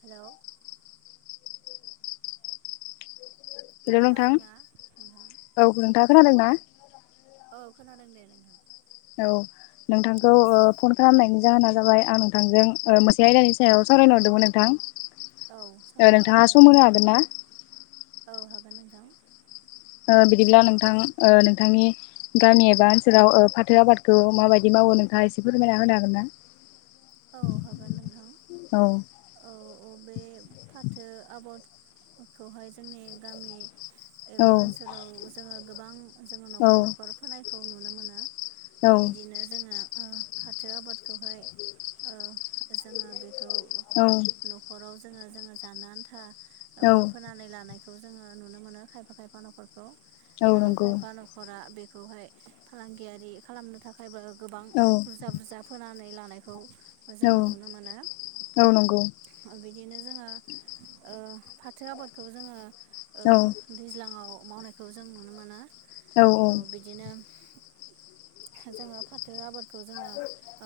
Hello hello नोंथां खोनादोंना नोंथां औ नोंथाङा खोनादों ना? औ खोनादों दे नोंथां औ नोंथांखौ फन खालामनायनि जाहोना जाबाय आं नोंथांजों मो नसे आयदानि औ सायाव सावरायनो हरदोंमोन औ नोंथां। सावरायजागोन नोंथाङा दे सम नोंथां होनो हागोन ना? औ हागोन नोंथां। बिदिब्ला नोंथां नोंथांनि गामि एबा ओनसोलाव फाथो आबादखौ माबायदि मावो नों थां एसे फोरमायना होनो हागोन ना? औ हागोन नोंथां औ औ बे फाथो आबादखौहाय जोंनि गामि औ एबा ओनसोलाव जोङो गोबां जोङो औ न'खर न'खर फोनायखौ नुनो मोनो। औ बिदिनो जोङो ओ फाथो आबादखौहाय ओ जोङो बे औ न'खराव जोङो जोङो जानो औ आन्थोबो फोनानै लानाय जोङो नुनो मोनो खायफा खायफा न'खरखौ औ आरो नंगौ खायफा न'खरा बे खौहाय फालांगियारि खालामनो थाखायबो गोबां औ बुरजा-बुरजा फोनानै लानायखौ औ जोङो नुनो मोनो। औ नंगौ बि दिनो जोङो फाथो आबादखौ जोङो औ दैज्लाङाव मावनायखौ जों नुनो मोनो औ बिदिनो जोङो फाथो आबादखौ जोङो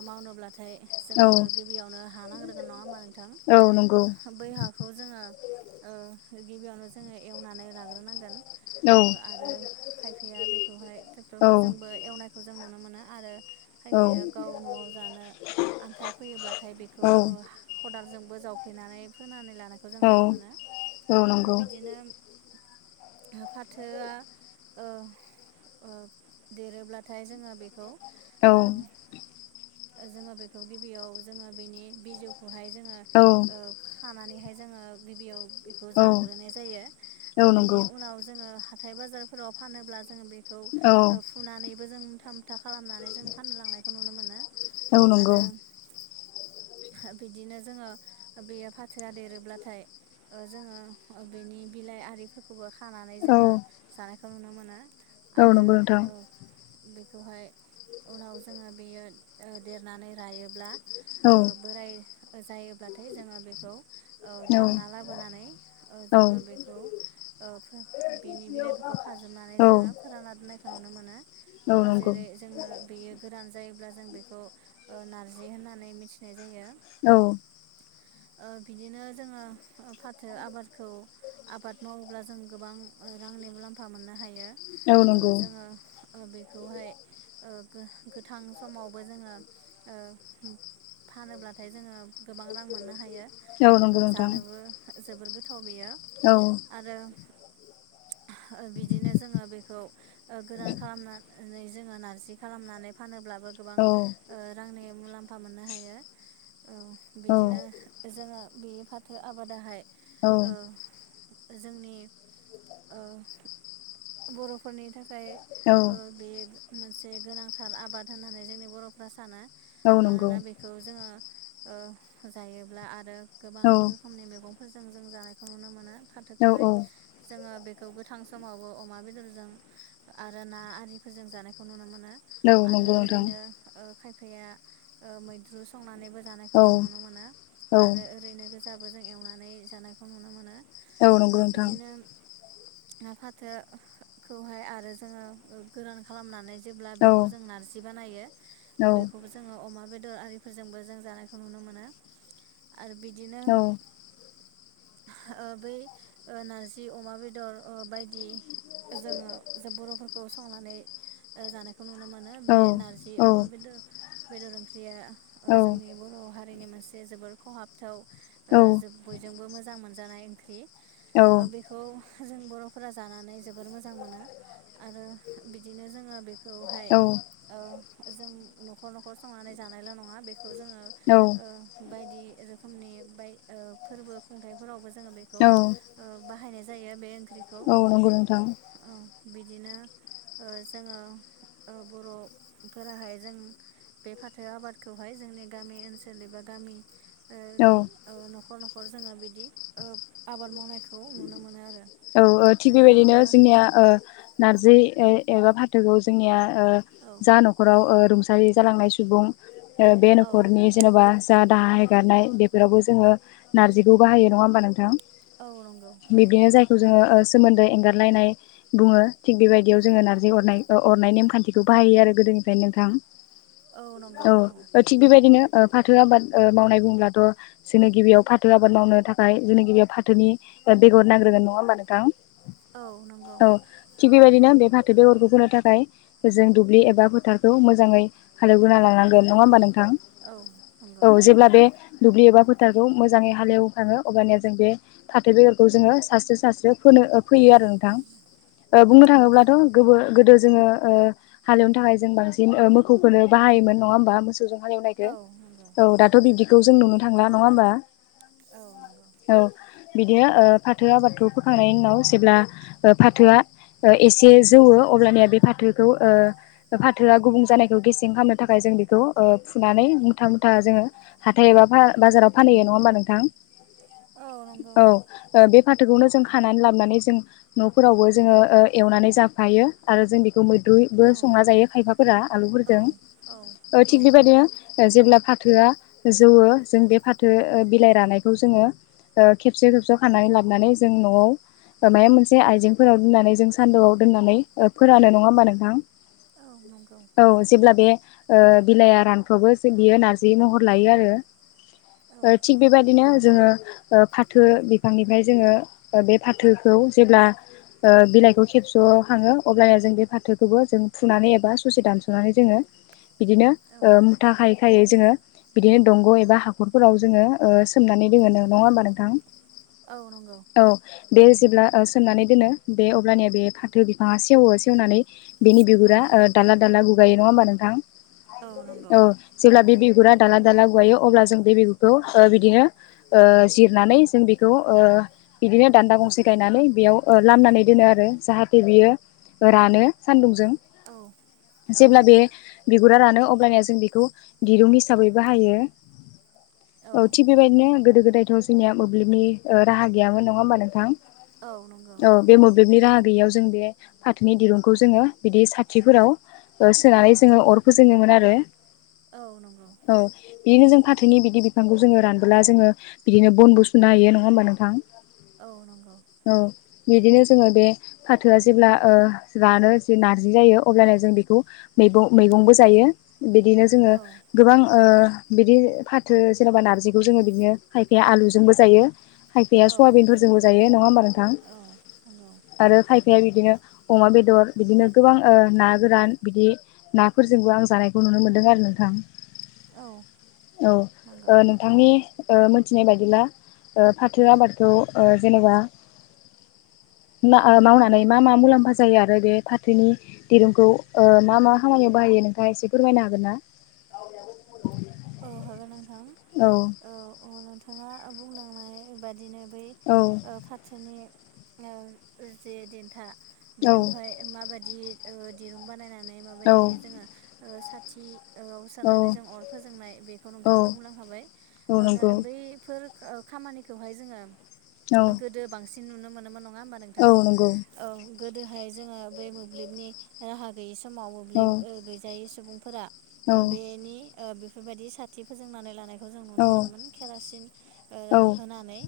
मावनोब्लाथाय औ जोंनो गिबियावनो हानांग्रोगोन नङा होमबा औ नंगौ नोंथां बै हाखौ जोङो गिबियावनो जोङो एवनानै लाग्रोनांगोन औ आरो खायफाया बेखौहाय ट्रेक्टर औ फोरजोंबो एवनायखौ जों नुनो मोनो आरो औ खायफाया गाव न'आव जानो आन्था फैयोब्लाथाय बेखौ खदालजों बोजावफ्लेनानै फोनानै लानायखौ जों औ नुनो औ औ मोनो नंगौ बिदिनो फाथोआ देरोब्लाथाय जोङो बेखौ औ ओ जोङो बेखौ गिबियाव जोङो बेनि बिजौखौहाय जोङो औ ओ मानेहाय जोङो गिबियाव बेखौ औ जाग्रोनाय जायो औ नंगौ बेनि उनाव जोङो हाइ बाजारफोराव फानोब्ला जो बेखौ औ फुनानै जों मुथा मुथा खालामनानै जों फाननो लांनायखौ नुनो मोनो। औ नंगौ। आरो बिदिनो जोङो बेयो फाथोया देरोब्लाथाय ओजोङो ओ बेनि बिलाइ आरिफोरखौबो खानानै औ जोङो जानायखौ नुनो मोनो। औ आरो नंगौ नोंथां ओ बेखौहाय उनाव जोङो बेयो ओ देरनानै रायोब्ला औ ओ बोराय जायोब्लाथाय जोङो बेखौ औ दानना लाबोनानै ओ औ जोङो बेखौ ओ बिनि बिलाइफोरखौ खाजोबनानै औ जोङो फोरानना दोननायखौ नुनो मोनो। औ ओ नंगौ जेरै जोङो बेयो गोरान जायोब्ला जों बे खौ ओ नारजि होननानै मिथिनाय जायो। औ। ओ बिदिनो जोङो फाथो आबादखौ आबाद मावोब्ला जों गोबां रांनि मुलाम्फा मोननो हायो औ ओ नंगौ जोङो ओ बेखौहाय ओ गो- गोथां समावबो जोङो ओ फानोब्लाथाय जोङो गोबां रां मोनो। औ ओ नंगौ नोंथां जानोबो जोबोर गोथाव बेयो औ आरो [inaudible] ओ बिदिनो जोङो बेखौ ओ गोरान खालामनानै जोङो नारजि खालामनानै फानोब्ला बो गोबां औ ओ रांनि मुलाम्फा मोननो हायो ओ बिदिनो जोङो बे फाथो आबादाहाय औ ओ जोंनि ओ बर'फोरनि थाखाय औ ओ बे मोनसे गोनांथार आबाद होननानै जोंनि बर'फ्रा सानो। औ नंगौ मानोना बेखौ जोङो ओ जायोब्ला आरो गोबां औ रोखोमनि मैगं फोरजों जों जानायखौ नुनो मोनो औ फाथोखौहाय जोङो बेखौ गोथां समावबो अमा बेदरजों आरो ना आरिफोरजों जानायखौ नुनो मोनो। औ आरो नंगौ नोंथां ओरैनो ओ खायफाया ओ मैद्रु संनानैबो औ जानायखौ जों नुनो मोनो औ आरो ओरैनो गोजाबो जों एवनानै जानायखौ नुनो मोनो। औ नंगौ नोंथां। दा फाथोखौहाय आरो जोङो गोरान खालामनानै जेब्ला औ बेखौ जों नारजि बानायो औ बेखौबो जोङो अमा बेदर आरिफोरजोंबो जों जानायखौ नुनो मोनो। आरो बिदिनो ओ बै ओ नारजि अमा बेदर ओ बायदि जोङो ज बर'फोरखौ संनानै ओ जानायखौ नुनो मोनो बे नारजि अमा बेदर बेदर ओंख्रिया औ ओ जोंनि बर' हारिनि मोनसे बे जोबोर खहाबथाव ओ जो बयजोंबो मोजां मोनजानाय ओंख्रि। ओ औ बेखौ जों बर'फोरा जानानै जोबोर मोजां मोनो। आरो बिदिनो जोङो बेखौहाय ओ जों न'खर न'खर संनानै जानायल' नङा बेखौ जोङो औ ओ बायदि रोखोमनि बाय ओ फोरबो खुंथाइफोरावबो जोङो बेखौ औ औ ओ बाहायनाय जा। [unintelligible] बे ओंख्रिखौ औ नंगौ नोंथां औ बिदिनो। ओ जोङो ओ बर'फोराहाय जों बे फाथो आबादखौहाय जोंनि गामि ओनसोलनि बाथ औ गामिनि ओ निओ न'खर न'खर जोङो बिदि ओ आबाद मावनायखौ नुनो मोनो आरो। औ ओ थिग बेबायदिनो नोंथाङाबो जोंनिया ओ औ नारजि एबा फाथोखौ जोंनिया ओ औ जा न'खराव ओ रुंसारि जालांनाय सुबुं बे औ न'खरनि जेन'बा जा दाहा हेगारनाय बेफोरावबो जोङो नारजिखौ बाहायो नङा होमबा नोंथां? औ नंगौ औ बिब्दिनो जायखौ जोङो सोमोन्दो एंगारलायनाय बुङो थिग बेबायदियाव जोङो नार्जि अरनाय अरनाय नेमखान्थिखौ बाहायो आरो। गोदोनिफ्राय नोंथां औ नंगौ औ थिग बेबायदिनो फाथो आबाद मावनाय बब्लाथ' जोंनि गिबियाव फाथो आबाद मावनो थाखाय जोंनि गिबियाव फाथोनि बेगर नांग्रोगोन नङा होनोमानो। औ औ नंगौ थिग बेबायदिनो बे फाथो बेगरखौ होनो थाखाय। जों दुब्लि एबा फोथारखौ मोजाङै हालेवगोना लांनांगोन नङा होमबा नोंथां? औ नंगौ औ जेब्ला बे दुब्लि एबा फोथारखौ मोजाङै हालेवखाङो अबानिया जों बे फाथो बेगरखौ जोङो सास्रो सास्रो। ै आरो नोंथ औ बुंनो नंगौ थाङोब्लाथ जोङो हालेवनो थाखाय जों बांसिन मोसौखौनो बाहायोमोन नङा होमबा? मो जों हालेव नायखौो औ नंगौ औ दाथ' बिब्दिखौ जों नुनो थांला नङा होमबा? औ नंगौ औ बिदि फाथो आबाथ फोखांनायनि उनाव जेब्ला फाथोआ एसे जौवो अब्लानिया बे फाथोखौ फाथोआ गुबुं जानायखौ गेसें खालामनो थाखाय जों बेखौ फुनानै मुथा मुथा जोङो हाथ। हाथायबा बाजाराव फानहैयो नङा होमबा नोंथां? औ नंगौ औ बे फाथोखौनो जों हानानै लाबोनानै जों न'फोरावबो जोङो एवनानै जाफायो आरो जों बेखौ म ुइबो औ संना जायो खायफाफोरा औ आलुफोरजों औ औ थिग बेबायदि जे‌ फाथोआ जौव जों बे फाथो बिलाइ रानायखौ जोङो खेबसे खेबसेयाव खानानै लाबोनानै जों न'आव माबा मोनसे आइजेंफोराव दोननानै जों सान्दुआव दोननानै, फोरानो नङा होमबा नोंथां? औ नंगौ औ जेब्ला बे बिलाइया रानफ्रावबो जों बियो नारजि महर लायो औ आरो। थिग बेबायदिनो, जोङो फाथो बिफांनिफ्राय जोङो बे फाथोखौ जेब्ला बिलाइखौ खेबस' खाङो अब्लानोा जों बे फाथोखौबो जों फुनानै एबा सुसे दानस'नानै जोङो। [inaudible] बिदिनो औ मुथााखायय फेखायै जोङो बिदिनो दंग' एबा हाखरफोराव जोङो अ, सोमनानै दोङो, नङा होमबा नोंथां? औ नंगौ औ बे जेब्ला सोमनानै दोनो बे अब्लानिया बे फाथो बिफाङा सेवो सेवनानै बेनि औ बिगुरा दाला दाला गुगायो नङा होमबा नोंथां? औ नंगौ औ जेब्ला बे बिुर गुरा दाला दाला गुवायो अब्ला जों बे बिगुरखौ बिदिनो जिरनानै जों बेखौ बिदिनो दान्दा गंसे गायनानै बेयाव लामनानै दोनो आरो जाहाथे बियो रानो सान्दुं औ औ ज गुरा रानो अबानया जों बेखौ दिरुं हिसाबै बाहायो। औ थिग बेबायदिनो गोदो गोदायथ' जोंनिया मोब्लिबनि राहा गैयामोन नङा होमबा नोंथां? औ नंगौ औ बे मोब्लिबनि राहा बेयाव जों बे फाथोनि दिरुंखौ जोङो बिदि साथिफोराव। औ सोनानै जोङो अरखौ जोङोमोन आरो। औ नंगौ औ बिदिनो जों फाथोनि बिदि बिफांखौ जोङो रानबोला जोङो बिदिनो बनबो सुनो हायो नङा होमबा नोंथां? औ नंगौ औ। बिदिनो जोङो बे फाथोआ जेब्ला ओ जानो जि नारजि जायो अब्लानो जों बेखौ मैबं मैगंबो जायो, बिदिनो जोङो औ गोबां ओ बिदि फाथो जेनेबा नारजिखौ जोङो बिदिनो खायफाया आलुजोंबो जायो खायफ औ पवाबिनफोरजोंबो जायो नङा होमबा नोंथां? औ नंगौ आरो खायफ बिदिनो अमा बेदर बिदिनो गोबां ओ ना गोरान बिदि नाफोरजोंबो आं जानायखौ नु नुनो मोनदों आरो नोंथां औ औ नंगौ ओ नोंथांनि ओ मिथिनाय बायदिब्ला ओ फाथो आबादखौ ओ जेनेबा [unintelligible] माआ मावनानै मा मा मुलाम्फा जायो आरो बे फाथोनि दिरुंखौ ओ मा मा खामानियाव बाहायो? दे नोंथाङा एसे फोरमायनो हागोन ना? अ हागोन नोंथां। औ थाङा बुंलांनाय बादिनो बै औ ओ फाथोनि ओ जे देन्था औ बेखौहाय माबादि ओ दिरुं बानायना नै माबायदिहाय जोङो ओ साथि औ सोनानै जों अर फोजोंनाय बेखौ नोंथाङा बुंलांखाबाय औ ओनो नंगौ बैफोर खामानिखौहाय जोङो औ गोदो बांसिन नुनो मोनोमोन न ङा होमबा औ नोंथां नंगौ औ गोदोहाय जोङो बै मोब्लिबनि राहा गैयै स समाव औ मोब्लिब ओ गैजायै सुबुंफोरा औ ओ बेनि ओ बेफोरबायदि साथि फोजोंनानै लानाय औ सिन ओ औ होनानै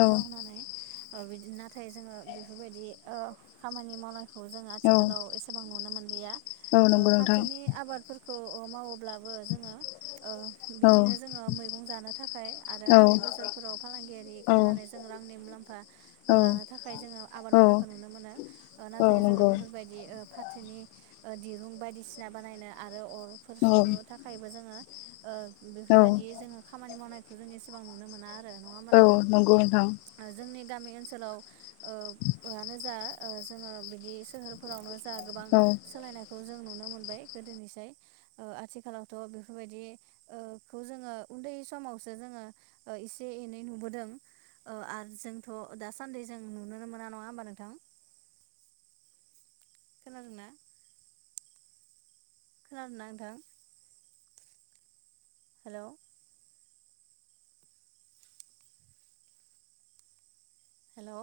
औ थाव होनानै ओ बिदि नाथाय जोङो बेफोरबायदि ओ खामानि मावनाय खौ जों आथिखालाव एसेबां नुनो मोनलिया ओ नंगौ नोंथां फाथोनि ओ आबादफोर खौ ओ मावोब्लाबो जोङो ओ औ बिदिनो जोङो मैगं जानो था खाय आरो औ हाथाय बोसोरफोराव फालांगियारि औ खालामनानै जों रांनि मुलाम्फा औ लानो थाखाय जोङो आब बाद औ मावनायखौ नुनो मोनो ओ औ नाथाय जोङो नंगौ औ बेफोरबायदि ओ फाथोनि ओ दिरुं बायदिसिना बानायनो आरो अरफोर औ सुनो थाखायबो जोङो ओ औ बेफोरबायदि जोङो खामानि मावनायखौ जों एसेबां नुनो मोना आ औ नंगौ नोंथां गामि ओनसोलाव ओ आनो जा ओ जोङो बिदि सोहोरफोरावनो गोबां औ सोलायनायखौ जों नु नो मोनबाय गोदोनिसाय ओ आथिखालावथ' बेफोरबायदि ओ उन्दै समाव सो जोङो ओ एसे एनै नुबोदों ओ आर जोंथ' दासान्दि जों नुनो मोन ना नङा होमबा नोंथां? खोनादों ना? खोनादों ना नोंथां? Hello hello